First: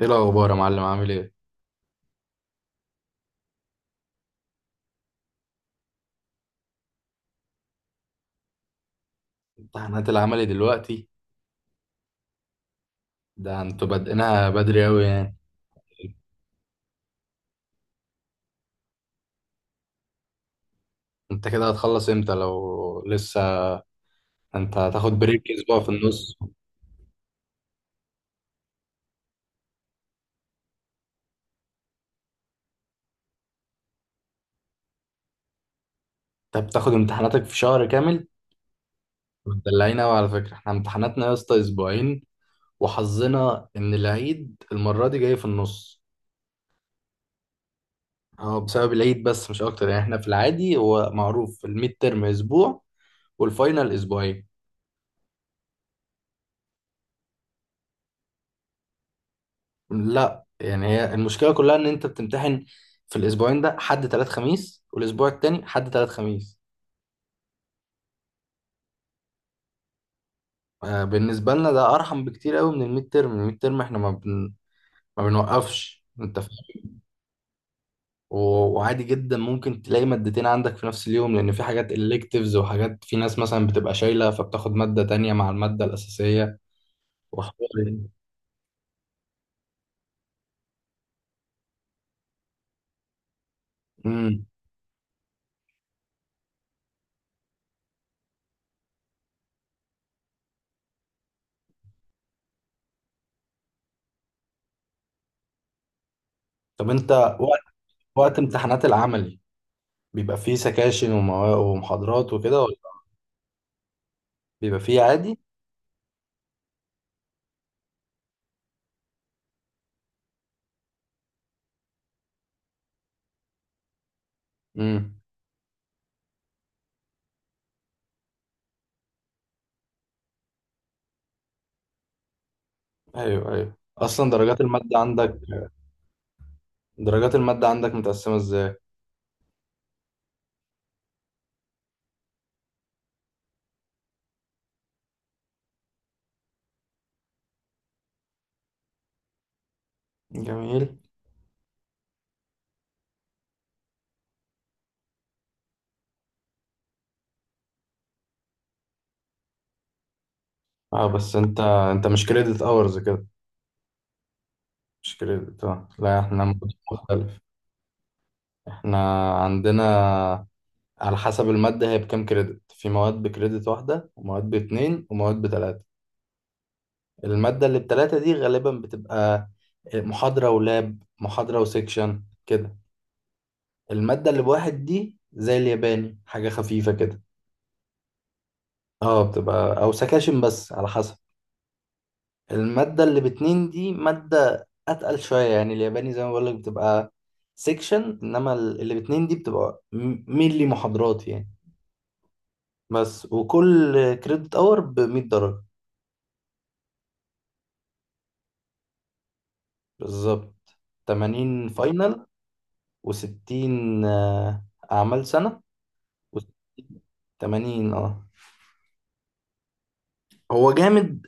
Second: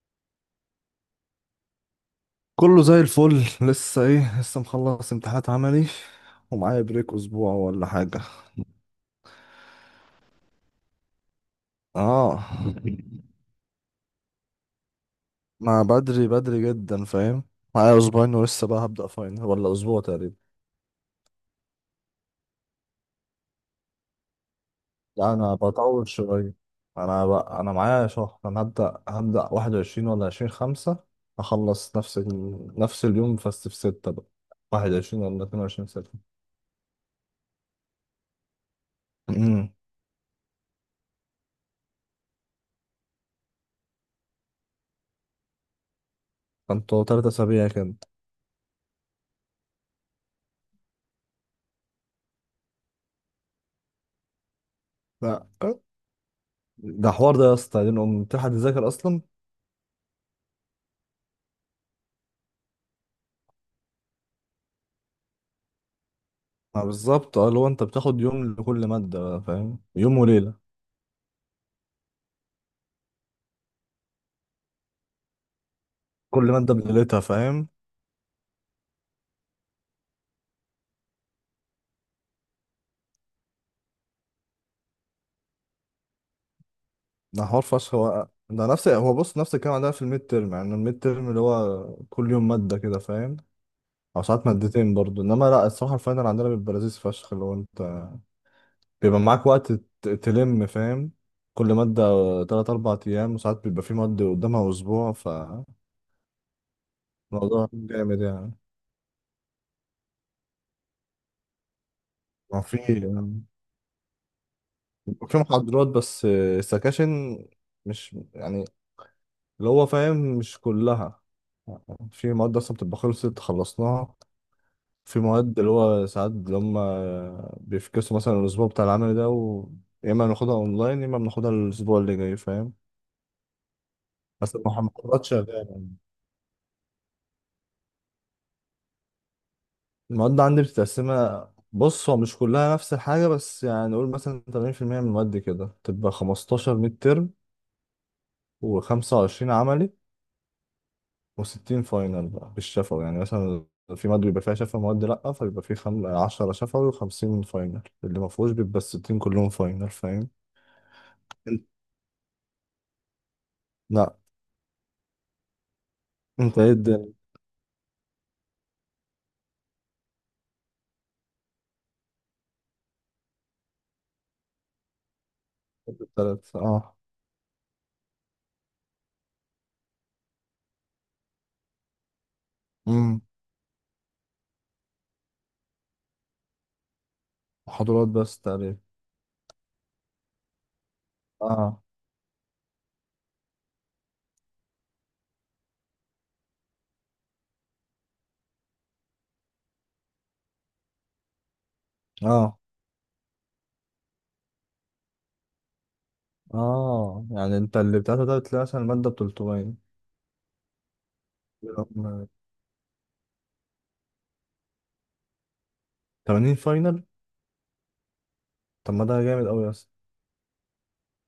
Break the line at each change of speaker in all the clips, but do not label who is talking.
ايه الاخبار يا معلم؟ عامل ايه؟
كله زي الفل، لسه مخلص امتحانات عملي، ومعايا بريك اسبوع ولا حاجة.
امتحانات العملي دلوقتي؟
اه.
ده انتوا بادئينها بدري اوي يعني.
ما بدري، بدري جدا، فاهم؟ معايا اسبوعين، ولسه بقى هبدأ فاينل ولا اسبوع تقريبا.
انت كده هتخلص امتى لو لسه؟ انت هتاخد
لا،
بريك
انا
اسبوع في
بطول
النص؟
شوية. انا بقى، انا معايا شهر. انا هبدأ 21 ولا عشرين خمسة. اخلص نفس نفس اليوم، بس في ستة بقى. 21 ولا 22 ستة.
انت بتاخد امتحاناتك في شهر كامل؟
امم.
مدلعين اوي على فكره. احنا امتحاناتنا يا اسطى اسبوعين، وحظنا ان العيد المره دي جاي في النص.
كنتوا 3 أسابيع كده.
هو بسبب العيد بس مش اكتر، يعني احنا في العادي هو معروف الميد ترم اسبوع والفاينل اسبوعين.
لا، ده حوار ده يا اسطى، دي نقوم تلحق تذاكر أصلا.
لا يعني هي المشكله كلها ان انت بتمتحن في الاسبوعين. ده حد تلات خميس والاسبوع التاني حد تلات خميس.
ما بالظبط، اه، اللي هو انت بتاخد يوم لكل مادة بقى، فاهم؟ يوم وليلة.
آه، بالنسبه لنا ده ارحم بكتير قوي من الميد ترم. الميد ترم احنا ما بنوقفش، انت
كل مادة
فاهم.
بليلتها، فاهم؟
و- وعادي جدا ممكن تلاقي مادتين عندك في نفس اليوم، لان في حاجات electives وحاجات، في ناس مثلا بتبقى شايله فبتاخد ماده تانية مع الماده الاساسيه.
ده حوار
وحوار
فشخ.
يعني.
هو ده نفس هو بص نفس الكلام عندنا في الميد تيرم، يعني الميد تيرم اللي هو كل يوم مادة كده، فاهم؟ أو
امم.
ساعات مادتين برضو. إنما لأ، الصراحة الفاينل عندنا بيبقى لذيذ فشخ، اللي هو أنت بيبقى معاك وقت تلم، فاهم؟ كل مادة 3 4 أيام، وساعات بيبقى في مادة قدامها أسبوع، فالموضوع
طب انت، وقت
جامد
وقت
يعني.
امتحانات العملي بيبقى فيه سكاشن ومحاضرات وكده،
ما
ولا
في،
بيبقى فيه
في
عادي؟
محاضرات بس، السكاشن مش، يعني اللي هو فاهم، مش كلها. في مواد اصلا بتبقى خلصناها. في
امم.
مواد اللي هو ساعات اللي هم بيفكسوا مثلا الاسبوع بتاع العمل ده، يا اما ناخدها اونلاين يا اما بناخدها الاسبوع اللي جاي، فاهم؟
ايوه ايوه، اصلا
بس
درجات المادة
المحاضرات
عندك،
شغاله.
درجات المادة عندك متقسمة ازاي؟
المواد عندي بتتقسمها، بص هو مش كلها نفس الحاجه، بس يعني نقول مثلا 80% من المواد كده تبقى 15 ميد ترم و25 عملي
جميل.
و60 فاينل بقى بالشفوي، يعني مثلا في مادة بيبقى فيها شفا، مواد لأ، فبيبقى في 10 شفوي و50 فاينل. اللي ما فيهوش بيبقى الستين كلهم فاينل، فاهم؟
اه بس انت
انت
انت مش كريدت اورز كده؟
لأ.
مش كريدت، اه لا احنا
انت ايه
مود
الدنيا؟
مختلف. احنا عندنا على حسب المادة هي بكام كريدت، في مواد بكريدت واحدة ومواد باتنين ومواد بتلاتة.
التلات، اه.
المادة اللي بتلاتة دي غالبا بتبقى محاضرة ولاب، محاضرة وسيكشن كده.
امم.
المادة اللي بواحد دي زي الياباني، حاجة خفيفة كده.
محاضرات بس تقريبا.
اه، بتبقى او سكاشن بس على حسب.
اه.
المادة اللي باتنين دي مادة أتقل شوية، يعني الياباني زي ما بقولك بتبقى سيكشن، إنما اللي باتنين دي بتبقى مينلي محاضرات يعني.
اه.
بس، وكل كريدت أور بمية درجة.
اه يعني، انت اللي بتاعتها ده بتلاقي مثلا المادة ب 300
بالظبط. تمانين
بيبقى
فاينل وستين، آه، أعمال سنة
80 فاينل.
وتمانين اه.
طب ما ده جامد قوي اصلا.
هو جامد،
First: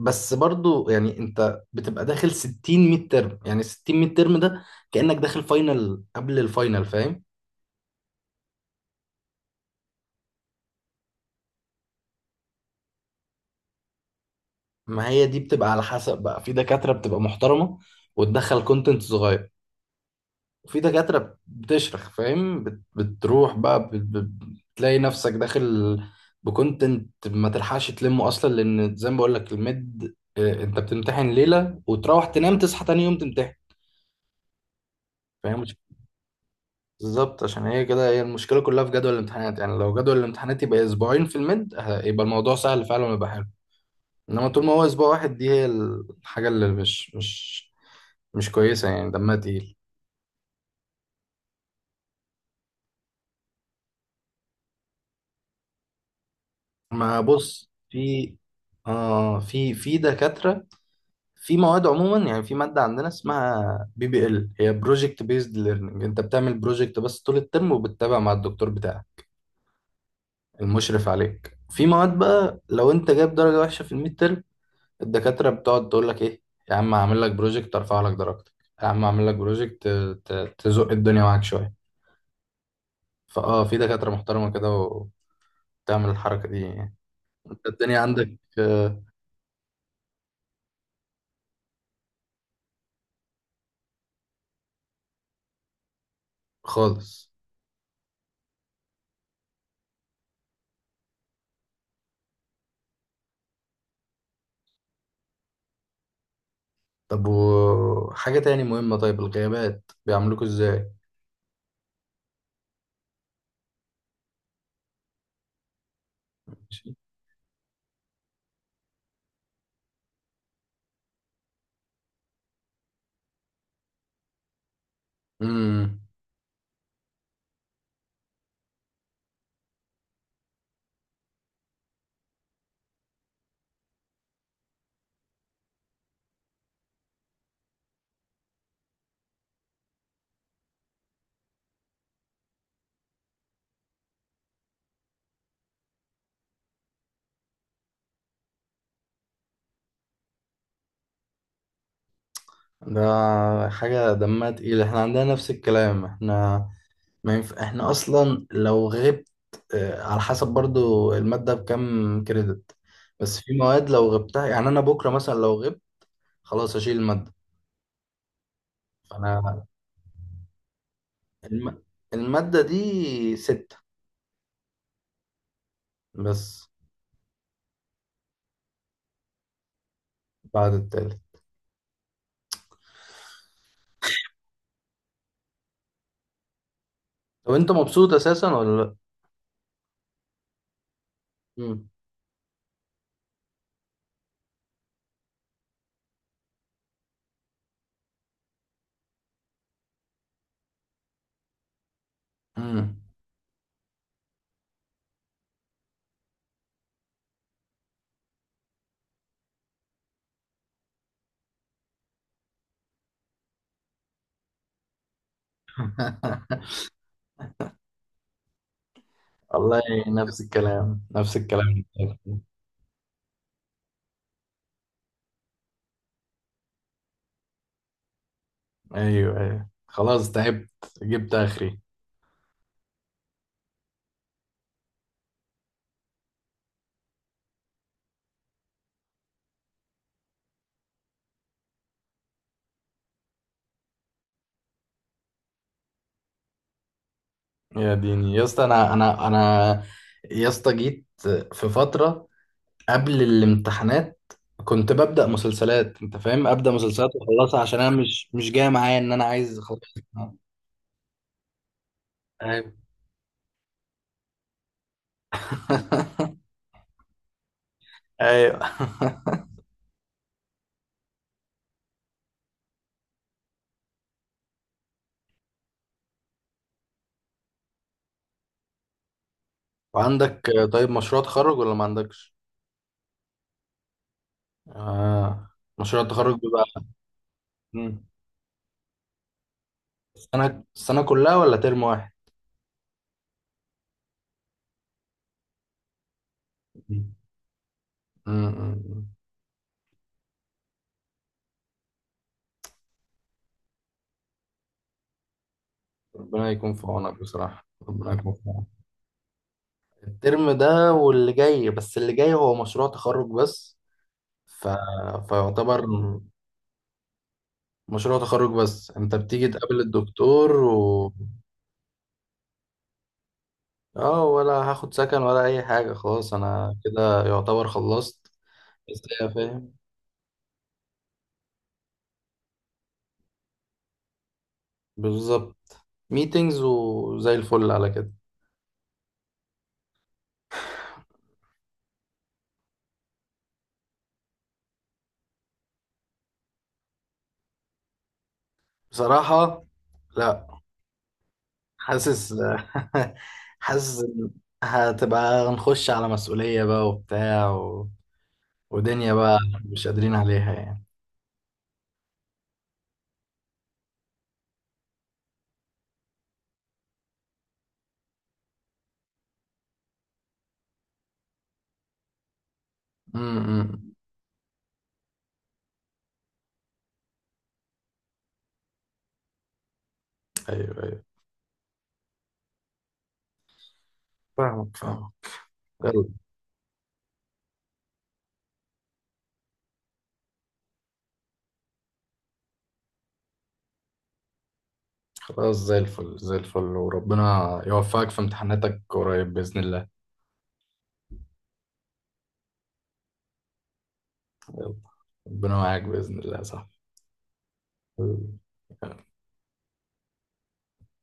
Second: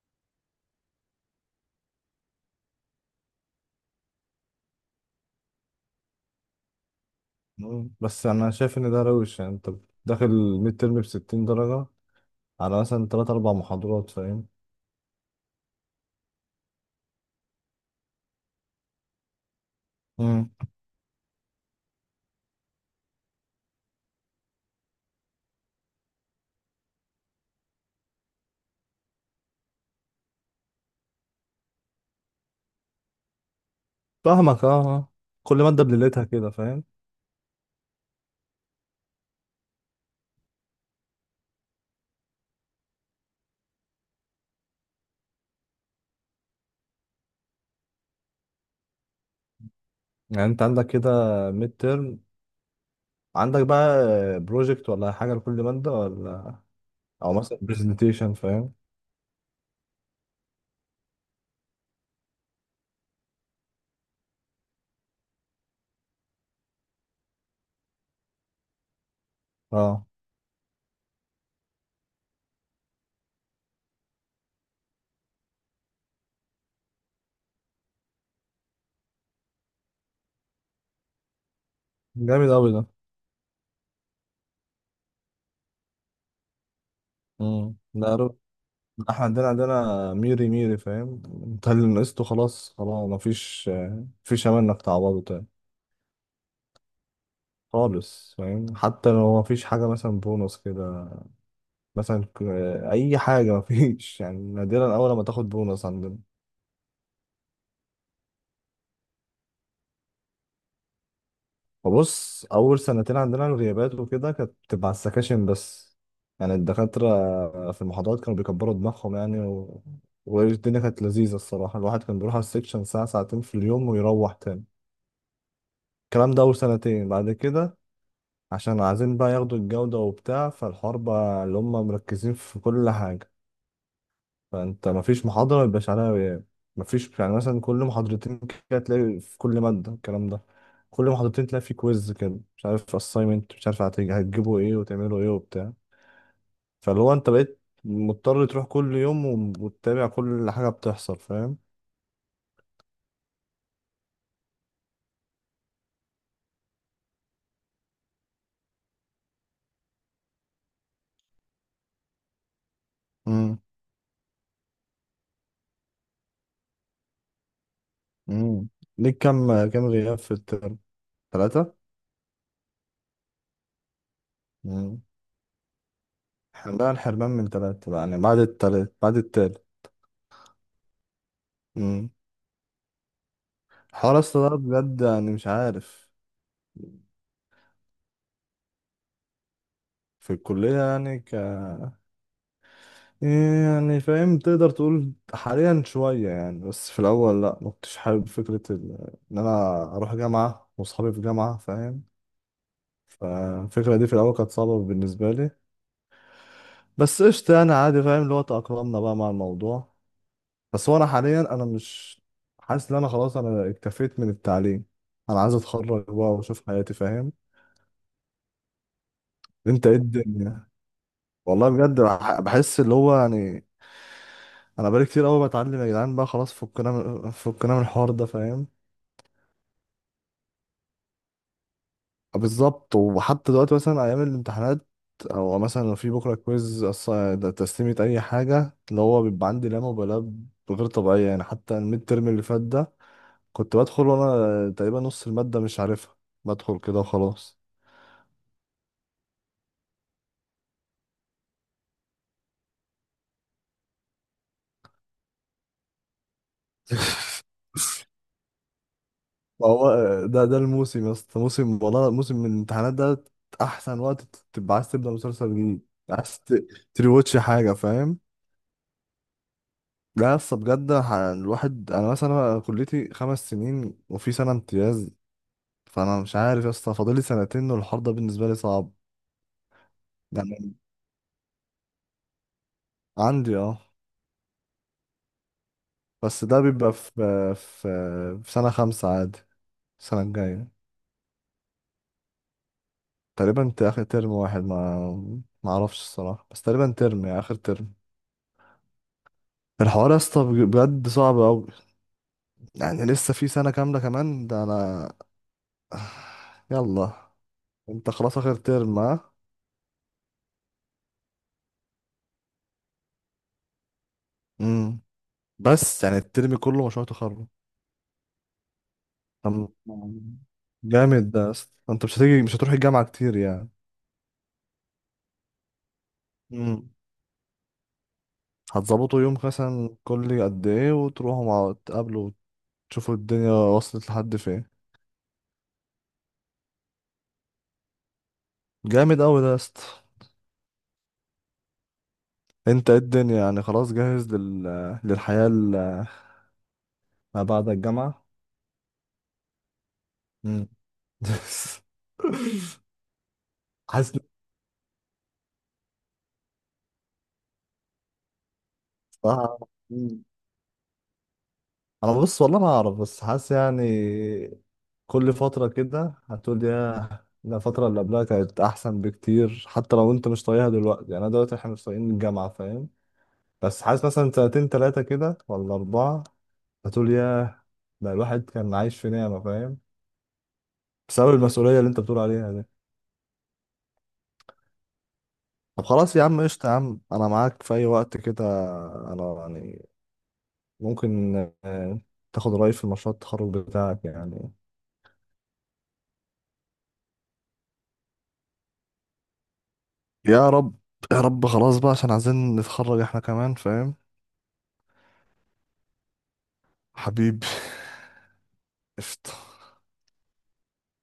بس برضو يعني انت بتبقى داخل ستين ميد ترم، يعني ستين ميد ترم ده كأنك داخل فاينل قبل الفاينل، فاهم.
مم. بس انا شايف ان ده روش، يعني انت داخل الميد ترم ب 60 درجة على مثلا 3 4 محاضرات، فاهم؟
ما هي دي بتبقى على حسب بقى، في دكاترة بتبقى محترمة وتدخل كونتنت صغير، وفي دكاترة بتشرخ، فاهم، بتروح بقى، بتلاقي نفسك داخل بكونتنت ما تلحقش تلمه اصلا، لان زي ما بقول لك الميد، آه، انت بتمتحن ليلة وتروح تنام تصحى تاني يوم تمتحن.
فاهمك، اه، آه. كل
فاهم
مادة بليلتها كده، فاهم؟
بالظبط، عشان هي كده هي المشكلة كلها في جدول الامتحانات. يعني لو جدول الامتحانات يبقى اسبوعين في الميد يبقى الموضوع سهل فعلا ويبقى حلو، انما طول ما هو اسبوع واحد دي هي الحاجه اللي مش كويسه يعني، دمها تقيل.
يعني انت عندك كده ميد ترم، عندك بقى بروجكت ولا حاجة لكل مادة، ولا
ما
او مثلا
بص،
برزنتيشن،
في،
فاهم؟
آه، في دكاتره، في مواد عموما يعني، في ماده عندنا اسمها بي بي ال، هي بروجكت بيزد ليرنينج. انت بتعمل بروجكت بس طول الترم، وبتتابع مع الدكتور بتاعك
اه،
المشرف عليك. في مواد بقى لو انت جايب درجه وحشه في الميد ترم، الدكاتره بتقعد تقول لك ايه: يا عم هعمل لك بروجكت ارفع لك درجتك، يا عم هعمل لك بروجكت، تزق الدنيا معاك شويه.
جامد اوي ده.
في دكاترة محترمة كده وبتعمل الحركة دي يعني. انت
امم.
الدنيا
لا،
عندك، آه،
احنا عندنا ميري ميري، فاهم؟ انت اللي نقصته، خلاص خلاص، مفيش، مفيش امل انك تعوضه تاني.
خالص.
خالص، فاهم؟ حتى لو مفيش حاجة مثلا بونص كده، مثلا اي حاجة، مفيش يعني. نادرا اول ما تاخد بونص عندنا.
طب وحاجة تاني مهمة، طيب الغيابات بيعملوكوا ازاي؟
وبص، اول سنتين عندنا الغيابات وكده كانت بتبقى على السكاشن بس، يعني
ماشي.
الدكاترة في المحاضرات كانوا بيكبروا دماغهم يعني، والدنيا كانت لذيذة الصراحة. الواحد كان بيروح على السكشن ساعة ساعتين في اليوم ويروح تاني.
امم.
الكلام ده أول سنتين. بعد كده، عشان عايزين بقى ياخدوا الجودة وبتاع، فالحوار بقى اللي هم مركزين في كل حاجة، فانت مفيش محاضرة ما يبقاش عليها غياب، مفيش يعني مثلا كل محاضرتين كده تلاقي في كل مادة الكلام ده. كل محاضرتين تلاقي في كويز كده، مش عارف assignment، مش عارف هتجيبوا ايه وتعملوا ايه وبتاع، فاللي هو انت بقيت مضطر تروح كل يوم، وتتابع كل حاجة بتحصل، فاهم؟
ده حاجة دمها تقيل، احنا عندنا نفس الكلام. احنا ما ينف... احنا اصلا لو غبت، آه، على حسب برضو المادة بكام كريدت، بس في
امم.
مواد لو غبتها، يعني انا بكرة مثلا لو غبت خلاص اشيل المادة.
امم. ليك
فانا
كام كام غياب في الترم؟ 3.
الم... المادة دي ستة
امم.
بس.
احنا بقى الحرمان من 3 بقى، يعني بعد التالت، بعد التالت.
بعد التالت.
امم. حوار اصلا ده بجد، يعني مش عارف.
طب انت مبسوط اساسا ولا لا؟
في الكلية، يعني
مم.
إيه يعني؟ فاهم، تقدر تقول حاليا شوية يعني، بس في الأول لأ، ما كنتش حابب فكرة إن أنا أروح جامعة وأصحابي في جامعة، فاهم؟
امم.
فالفكرة دي في الأول كانت صعبة بالنسبة لي، بس قشطة يعني، عادي، فاهم؟ اللي هو تأقلمنا بقى مع الموضوع. بس هو أنا حاليا أنا مش حاسس إن أنا خلاص، أنا اكتفيت من التعليم. أنا عايز أتخرج بقى وأشوف حياتي، فاهم؟
والله،
أنت إيه
نفس
الدنيا؟
الكلام نفس
والله
الكلام.
بجد، بحس اللي هو يعني أنا بقالي كتير أوي بتعلم يا جدعان، بقى خلاص، فكنا من الحوار ده، فاهم؟
ايوه ايوه، خلاص تعبت، جبت اخري.
بالظبط. وحتى دلوقتي مثلا ايام الامتحانات، او مثلا لو في بكره كويز، ده تسليمه اي حاجه، اللي هو بيبقى عندي لا مبالاه غير طبيعيه، يعني حتى الميد ترم اللي فات ده كنت بدخل وانا تقريبا نص الماده مش عارفها، بدخل كده وخلاص.
يا ديني يا اسطى، انا يا اسطى جيت في فتره قبل الامتحانات كنت ببدا مسلسلات، انت فاهم، ابدا مسلسلات واخلصها، عشان انا مش جاي معايا ان انا عايز
ما هو
اخلص.
ده الموسم يا اسطى، موسم والله، موسم من
ايوه
الامتحانات ده احسن وقت تبقى عايز تبدا مسلسل جديد، عايز تريواتش حاجه، فاهم؟
ايوه.
لا يا اسطى، بجد الواحد، انا مثلا، أنا كليتي 5 سنين وفي سنه امتياز، فانا مش عارف يا اسطى، فاضلي سنتين، والحوار ده بالنسبه لي صعب
وعندك
يعني.
طيب مشروع تخرج ولا ما عندكش؟
عندي، اه.
آه. مشروع التخرج.
بس ده بيبقى في، في
مم.
في سنه خمسة عادي، السنه
السنة
الجايه.
السنة كلها ولا ترم واحد؟
تقريبا انت اخر ترم واحد، ما اعرفش الصراحه، بس تقريبا
مم.
ترم يعني اخر ترم.
مم.
الحوار يا اسطى بجد صعب قوي يعني، لسه في سنه كامله كمان. ده انا.
ربنا يكون في عونك
يلا.
بصراحة،
انت
ربنا يكون
خلاص
في
اخر
عونك.
ترم؟ ها.
الترم ده واللي جاي بس، اللي جاي هو مشروع تخرج بس، ف...
امم.
فيعتبر
بس يعني الترم كله مشروع تخرج.
مشروع تخرج بس. انت بتيجي
طب،
تقابل الدكتور و...
جامد ده يا اسطى. انت مش هتروح الجامعه كتير يعني.
اه، ولا هاخد سكن ولا اي حاجة، خلاص انا
مم.
كده يعتبر خلصت. بس
هتظبطوا
يا
يوم
فاهم،
مثلا كل قد ايه وتروحوا مع تقابلوا وتشوفوا الدنيا وصلت لحد فين.
بالظبط، ميتينجز وزي الفل على كده.
جامد اوي ده يا اسطى. انت ايه الدنيا؟ يعني خلاص جاهز للحياة ما بعد الجامعة.
بصراحة لا،
مم.
حاسس حاسس
حاسس إن.
إن هتبقى، هنخش على مسؤولية بقى وبتاع و... ودنيا بقى مش قادرين
مم.
عليها يعني.
انا بص، والله ما اعرف، بس حاسس يعني كل فترة كده هتقول، يا لا، الفترة اللي قبلها كانت احسن بكتير. حتى لو انت مش طايقها دلوقتي، يعني انا دلوقتي، احنا مش طايقين الجامعة، فاهم؟ بس
امم.
حاسس مثلا سنتين تلاتة كده ولا أربعة هتقول ياه، ده الواحد كان عايش في نعمة، فاهم؟
ايوه ايوه،
بسبب المسؤولية اللي انت بتقول عليها دي.
فاهمك فاهمك.
طب
يلا،
خلاص يا عم، قشطة يا عم، انا معاك في اي وقت كده. انا يعني ممكن، آه، تاخد رأيي في مشروع التخرج بتاعك يعني.
خلاص زي الفل زي الفل، وربنا يوفقك في امتحاناتك قريب بإذن الله.
يا رب. يا رب. خلاص بقى، عشان عايزين نتخرج احنا كمان، فاهم؟
يلا. ربنا معاك بإذن الله.
حبيبي.
صح.
قشطة.